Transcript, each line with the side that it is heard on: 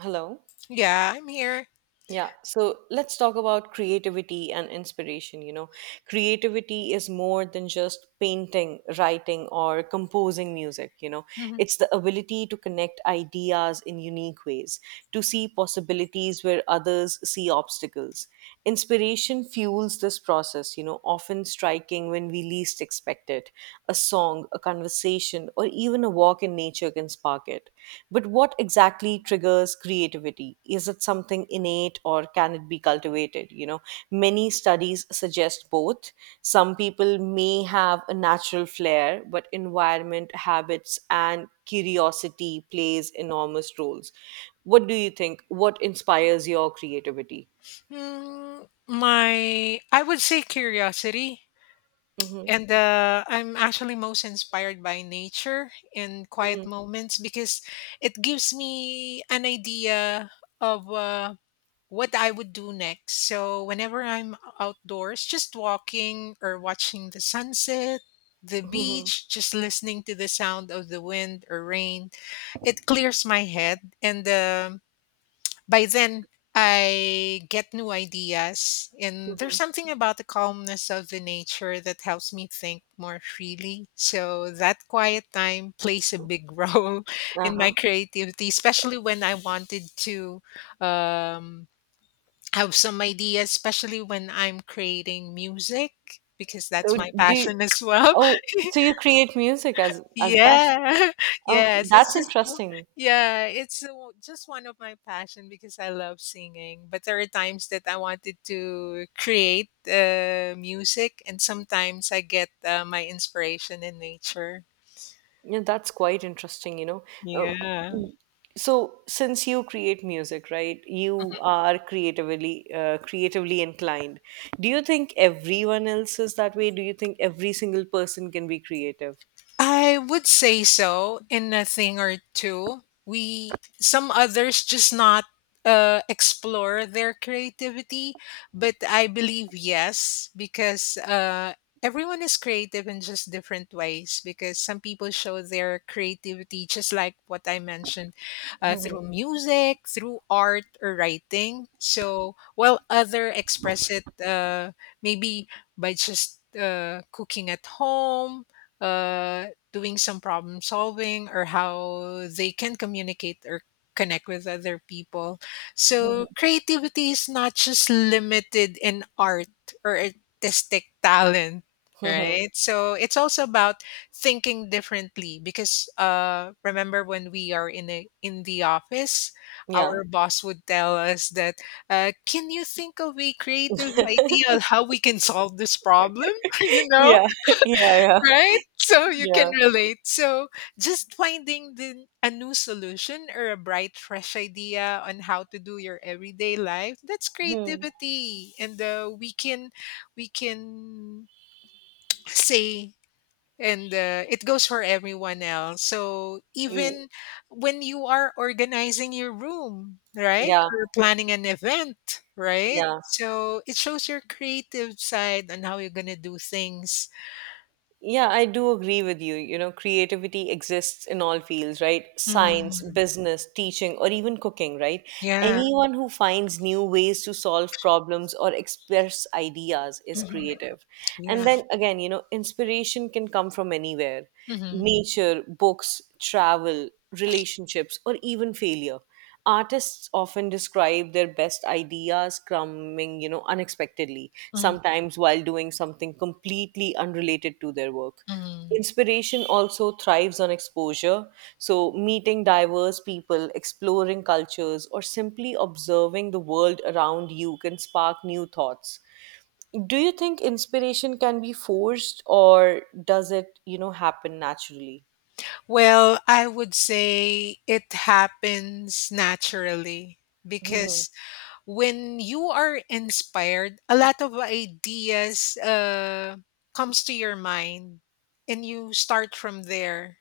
right: Hello.
left: Yeah, I'm here.
right: Yeah. So let's talk about creativity and inspiration. Creativity is more than just painting, writing, or composing music. You know,
left: Mhm.
right: it's the ability to connect ideas in unique ways, to see possibilities where others see obstacles. Inspiration fuels this process, often striking when we least expect it. A song, a conversation, or even a walk in nature can spark it. But what exactly triggers creativity? Is it something innate or can it be cultivated? Many studies suggest both. Some people may have a natural flair, but environment, habits, and curiosity plays enormous roles. What do you think? What inspires your creativity?
left: My I would say curiosity,
right: Mm-hmm.
left: and I'm actually most inspired by nature and
right: Mm-hmm.
left: quiet moments because it gives me an idea of what I would do next. So whenever I'm outdoors, just walking or watching the sunset, the
right: Mm-hmm.
left: beach, just listening to the sound of the wind or rain, it clears my head and. By then, I get new ideas, and there's
right: Mm-hmm.
left: something about the calmness of the nature that helps me think more freely. So, that quiet time plays a big role in my
right: Uh-huh.
left: creativity, especially when I wanted to um, have some ideas, especially when I'm creating music, because that's
right: So
left: my
right: do you,
left: passion as well.
right: oh, so you create music as a passion.
left: Yeah.
right: Okay,
left: Yes, it's
right: that's
left: just w
right: interesting.
left: yeah, it's, just one of my passion because I love singing, but there are times that I wanted to create, music, and sometimes I get, my inspiration in nature.
right: Yeah, that's quite interesting. Uh,
left: Yeah.
right: so, since you create music, right, you are creatively inclined. Do you think everyone else is that way? Do you think every single person can be creative?
left: I would say so in a thing or two. We some others just not explore their creativity, but I believe yes because everyone is creative in just different ways. Because some people show their creativity just like what I mentioned, through music, through art or writing. So while other express it, maybe by just cooking at home, uh doing some problem solving or how they can communicate or connect with other people. So
right: Mhm.
left: creativity is not just limited in art or artistic talent,
right: Mhm.
left: right? So it's also about thinking differently because remember when we are in the office,
right: Yeah.
left: our boss would tell us that, can you think of a creative idea on how we can solve this problem? You know?
right: Yeah. Yeah. Yeah.
left: Right? So you can
right: Yeah.
left: relate. So just finding a new solution or a bright, fresh idea on how to do your everyday life, that's
right: Hmm.
left: creativity. And we can say and it goes for everyone else. So
right: Mm,
left: even when you are organizing your room, right?
right: yeah.
left: Or planning an event, right?
right: Yeah.
left: So it shows your creative side on how you're going to do things.
right: Yeah, I do agree with you. Creativity exists in all fields, right?
left: Mhm.
right: Science, business, teaching, or even cooking, right?
left: Yeah.
right: Anyone who finds new ways to solve problems or express ideas is
left: Mhm.
right: creative. And
left: Yeah.
right: then again, inspiration can come from anywhere:
left: Mhm,
right: nature, books, travel, relationships, or even failure. Artists often describe their best ideas coming, unexpectedly,
left: mhm,
right: sometimes while doing something completely unrelated to their work.
left: mhm.
right: Inspiration also thrives on exposure, so meeting diverse people, exploring cultures, or simply observing the world around you can spark new thoughts. Do you think inspiration can be forced or does it happen naturally?
left: Well, I would say it happens naturally because when you are inspired, a lot of ideas comes to your mind, and you start from there.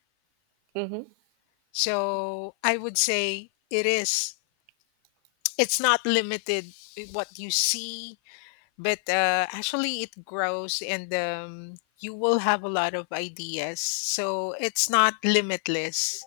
right: Hmm.
left: So I would say it is. It's not limited with what you see but actually it grows and you will have a lot of ideas so it's not limitless.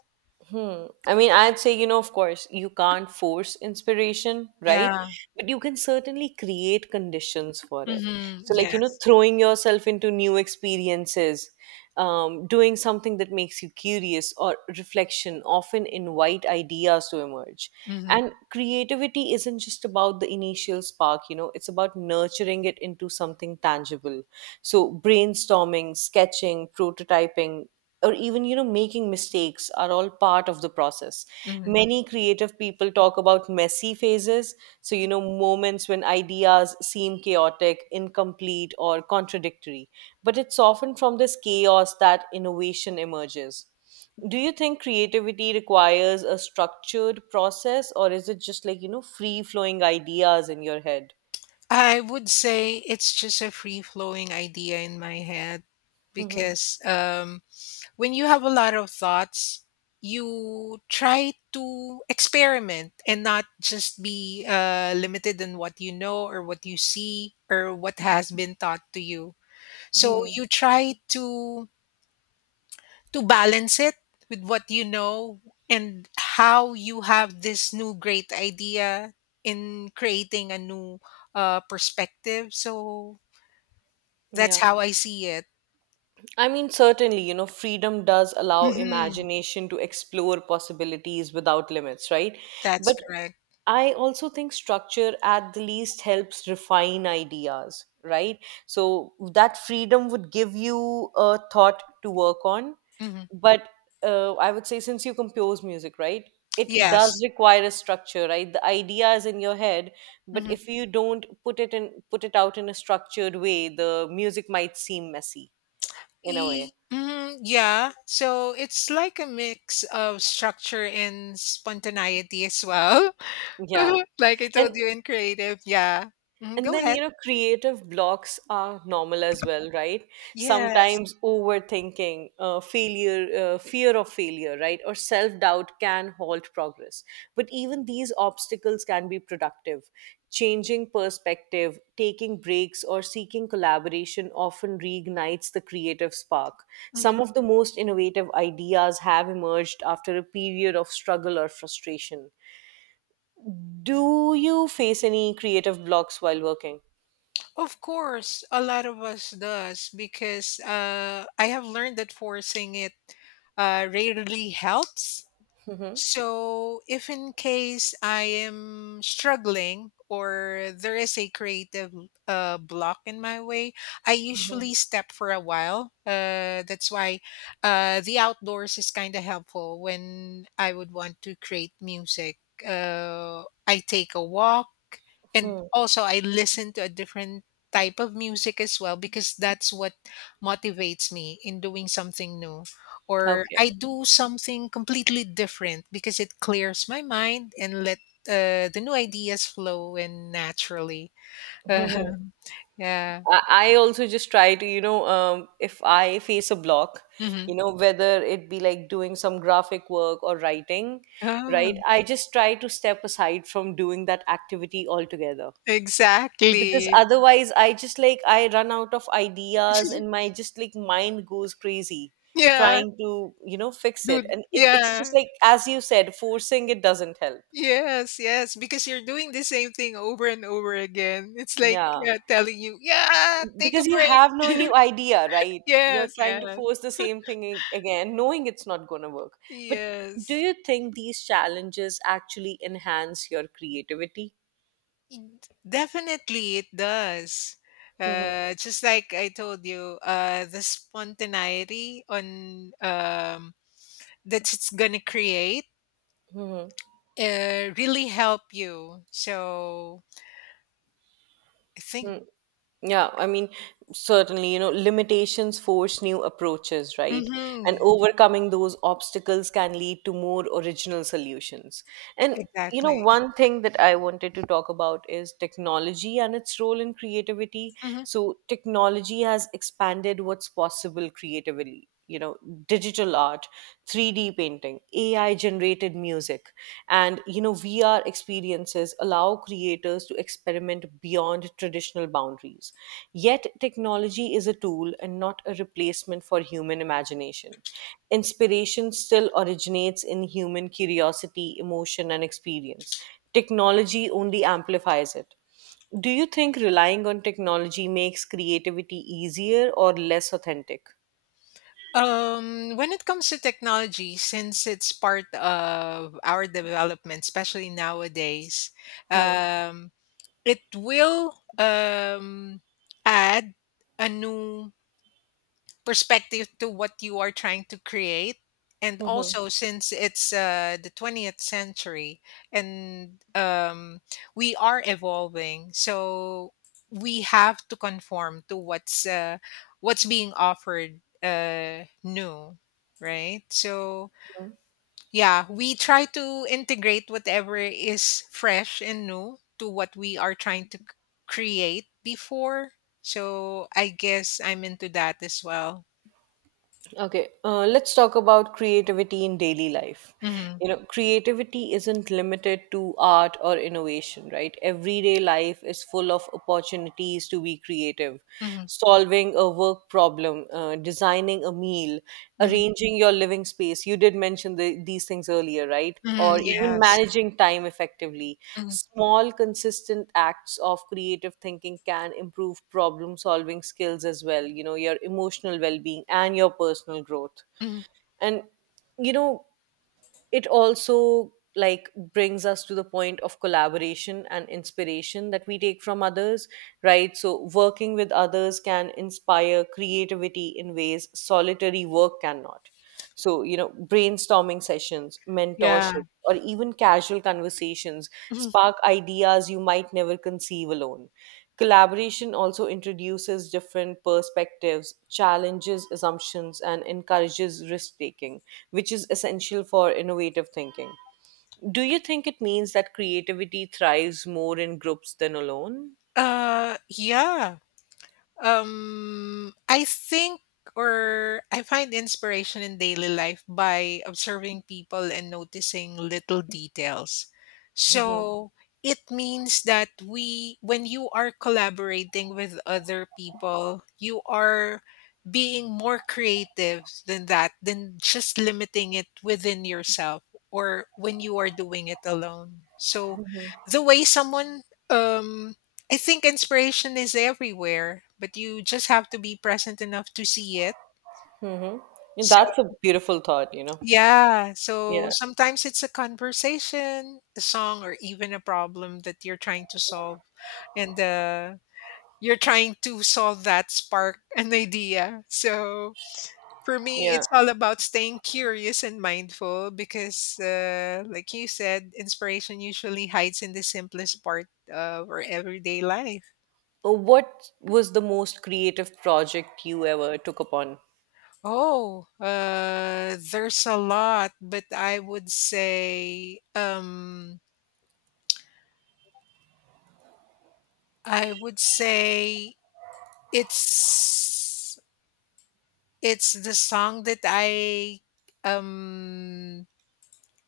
right: Hmm. I mean, I'd say, of course, you can't force inspiration, right?
left: Yeah.
right: But you can certainly create conditions for it.
left: Hmm,
right: So, like,
left: yes.
right: throwing yourself into new experiences, doing something that makes you curious, or reflection often invite ideas to emerge.
left: Hmm.
right: And creativity isn't just about the initial spark, it's about nurturing it into something tangible. So, brainstorming, sketching, prototyping, or even making mistakes are all part of the process.
left: Hmm.
right: Many creative people talk about messy phases, so moments when ideas seem chaotic, incomplete, or contradictory, but it's often from this chaos that innovation emerges. Do you think creativity requires a structured process, or is it just like free flowing ideas in your head?
left: I would say it's just a free flowing idea in my head
right: Hmm.
left: because when you have a lot of thoughts you try to experiment and not just be limited in what you know or what you see or what has been taught to you. So
right: Hmm.
left: you try to balance it with what you know and how you have this new great idea in creating a new perspective. So that's
right: Yeah,
left: how I see it.
right: I mean, certainly, freedom does allow
left: Hmm.
right: imagination to explore possibilities without limits, right?
left: That's
right: But
left: correct.
right: I also think structure at the least helps refine ideas, right? So that freedom would give you a thought to work on.
left: Hmm.
right: But I would say, since you compose music, right? It does
left: Yes.
right: require a structure, right? The idea is in your head, but
left: Hmm.
right: if you don't put it out in a structured way, the music might seem messy in a way.
left: Mhm, yeah. So it's like a mix of structure and spontaneity as well.
right: Yeah.
left: Like I
right: And
left: told you in creative. Yeah. Mhm,
right: and
left: go
right: then
left: ahead.
right: creative blocks are normal as well, right?
left: Yes.
right: Sometimes overthinking, failure, fear of failure, right? Or self-doubt can halt progress. But even these obstacles can be productive. Changing perspective, taking breaks, or seeking collaboration often reignites the creative spark.
left: Mhm.
right: Some of the most innovative ideas have emerged after a period of struggle or frustration. Do you face any creative blocks while working?
left: Of course, a lot of us does because I have learned that forcing it rarely helps.
right: Hmm.
left: So, if in case I am struggling or there is a creative block in my way, I
right: Hmm.
left: usually step for a while. That's why the outdoors is kind of helpful when I would want to create music. I take a walk and
right: Hmm.
left: also I listen to a different type of music as well because that's what motivates me in doing something new or
right: Okay.
left: I do something completely different because it clears my mind and let the new ideas flow and naturally. Uh-huh. Yeah.
right: I also just try to, if I face a block,
left: Hmm.
right: whether it be like doing some graphic work or writing,
left: Oh,
right: right? I just try to step aside from doing that activity altogether. Because
left: exactly.
right: otherwise, I just like, I run out of ideas and my just like mind goes crazy
left: Yeah.
right: trying to, fix it.
left: Good.
right: And it's just
left: Yeah.
right: like, as you said, forcing it doesn't help.
left: Yes, yes, because you're doing the same thing over and over again. It's like,
right: Yeah.
left: telling you, yeah, take a
right: Because you
left: break.
right: have no new idea, right? You're
left: Yes,
right: trying to
left: yes,
right: force the same thing again, knowing it's not going to work. But do
left: yes.
right: you think these challenges actually enhance your creativity?
left: Definitely, it does.
right: Mhm,
left: Just like I told you, the spontaneity on that it's gonna create,
right: mhm,
left: really help you. So I think,
right: mhm. Yeah, I mean, certainly, limitations force new approaches, right? And
left: hmm,
right: overcoming those obstacles can lead to more original solutions. And, you know,
left: exactly.
right: one thing that I wanted to talk about is technology and its role in creativity.
left: Hmm.
right: So, technology has expanded what's possible creatively. Digital art, 3D painting, AI generated music. And VR experiences allow creators to experiment beyond traditional boundaries. Yet, technology is a tool and not a replacement for human imagination. Inspiration still originates in human curiosity, emotion, and experience. Technology only amplifies it. Do you think relying on technology makes creativity easier or less authentic?
left: When it comes to technology, since it's part of our development, especially nowadays,
right: Hmm.
left: um, it will um, add a new perspective to what you are trying to create, and
right: Hmm.
left: also since it's, the 20th century and, we are evolving so we have to conform to what's, what's being offered, new, right? So yeah, we try to integrate whatever is fresh and new to what we are trying to create before. So I guess I'm into that as well.
right: Okay, let's talk about creativity in daily life.
left: Mm-hmm.
right: Creativity isn't limited to art or innovation, right? Everyday life is full of opportunities to be creative.
left: Mhm,
right: Solving a work problem, designing a meal,
left: mhm,
right: arranging your living space. You did mention these things earlier, right?
left: mhm,
right: Or even
left: yes.
right: managing time effectively.
left: Mhm,
right: Small, consistent acts of creative thinking can improve problem solving skills as well, your emotional well being and your personal growth.
left: mhm.
right: And, you know, it also like brings us to the point of collaboration and inspiration that we take from others. Right, so working with others can inspire creativity in ways solitary work cannot, so brainstorming sessions,
left: Yeah.
right: mentorship, or even casual conversations
left: Mhm.
right: spark ideas you might never conceive alone. Collaboration also introduces different perspectives, challenges assumptions, and encourages risk taking, which is essential for innovative thinking. Do you think it means that creativity thrives more in groups than alone?
left: Yeah. I think or I find inspiration in daily life by observing people and noticing little details.
right: Hmm.
left: So it means that we, when you are collaborating with other people, you are being more creative than that, than just limiting it within yourself or when you are doing it alone. So the way someone um I think inspiration is everywhere, but you just have to be present enough to see it.
right: Hmm.
left: So,
right: That's a beautiful thought.
left: yeah, so
right: Yeah,
left: sometimes it's a conversation, a song, or even a problem that you're trying to solve. And you're trying to solve that spark, an idea. So, for me,
right: yeah.
left: it's all about staying curious and mindful because, like you said, inspiration usually hides in the simplest part of our everyday life.
right: What was the most creative project you ever took upon?
left: Oh, there's a lot, but I would say it's it's the song that I um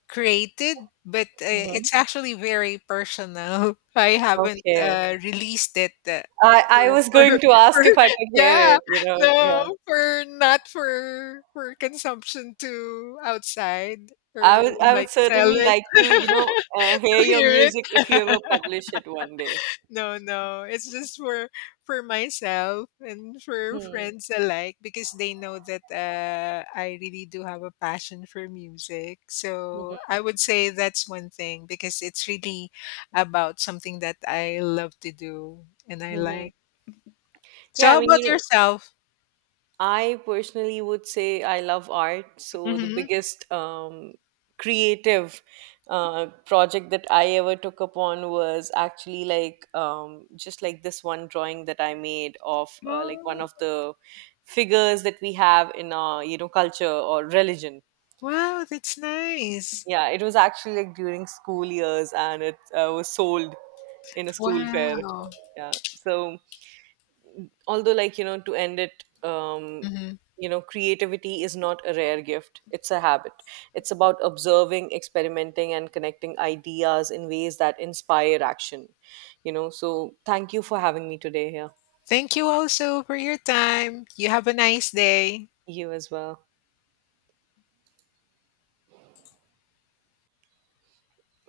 left: created, but
right: Hmm.
left: it's actually very personal. I haven't
right: Okay.
left: released it.
right: I,
left: For,
right: I was
left: for,
right: going to
left: for,
right: ask if I could hear
left: yeah,
right: it.
left: no,
right: Yeah.
left: for not for for consumption to outside
right: I
left: or
right: would I would
left: like sell
right: certainly
left: it.
right: like to, hear
left: To
right: your
left: hear
right: music if you ever publish it one day.
left: no, no. It's just for myself and for
right: Hmm.
left: friends alike because they know that I really do have a passion for music. So I would say that's one thing because it's really about something that I love to do and I
right: Mhm.
left: like. So
right: Yeah, I
left: how
right: mean,
left: about yourself?
right: I personally would say I love art. So the
left: Mm-hmm.
right: biggest creative project that I ever took upon was actually like just like this one drawing that I made of like one
left: Oh,
right: of the figures that we have in our, culture or religion.
left: wow, that's nice.
right: Yeah, it was actually like during school years and it was sold in a school fair.
left: Wow.
right: Yeah. So, although, like, to end it,
left: Hmm.
right: creativity is not a rare gift, it's a habit. It's about observing, experimenting, and connecting ideas in ways that inspire action. So, thank you for having me today here.
left: Thank you also for your time. You have a nice day.
right: You as well.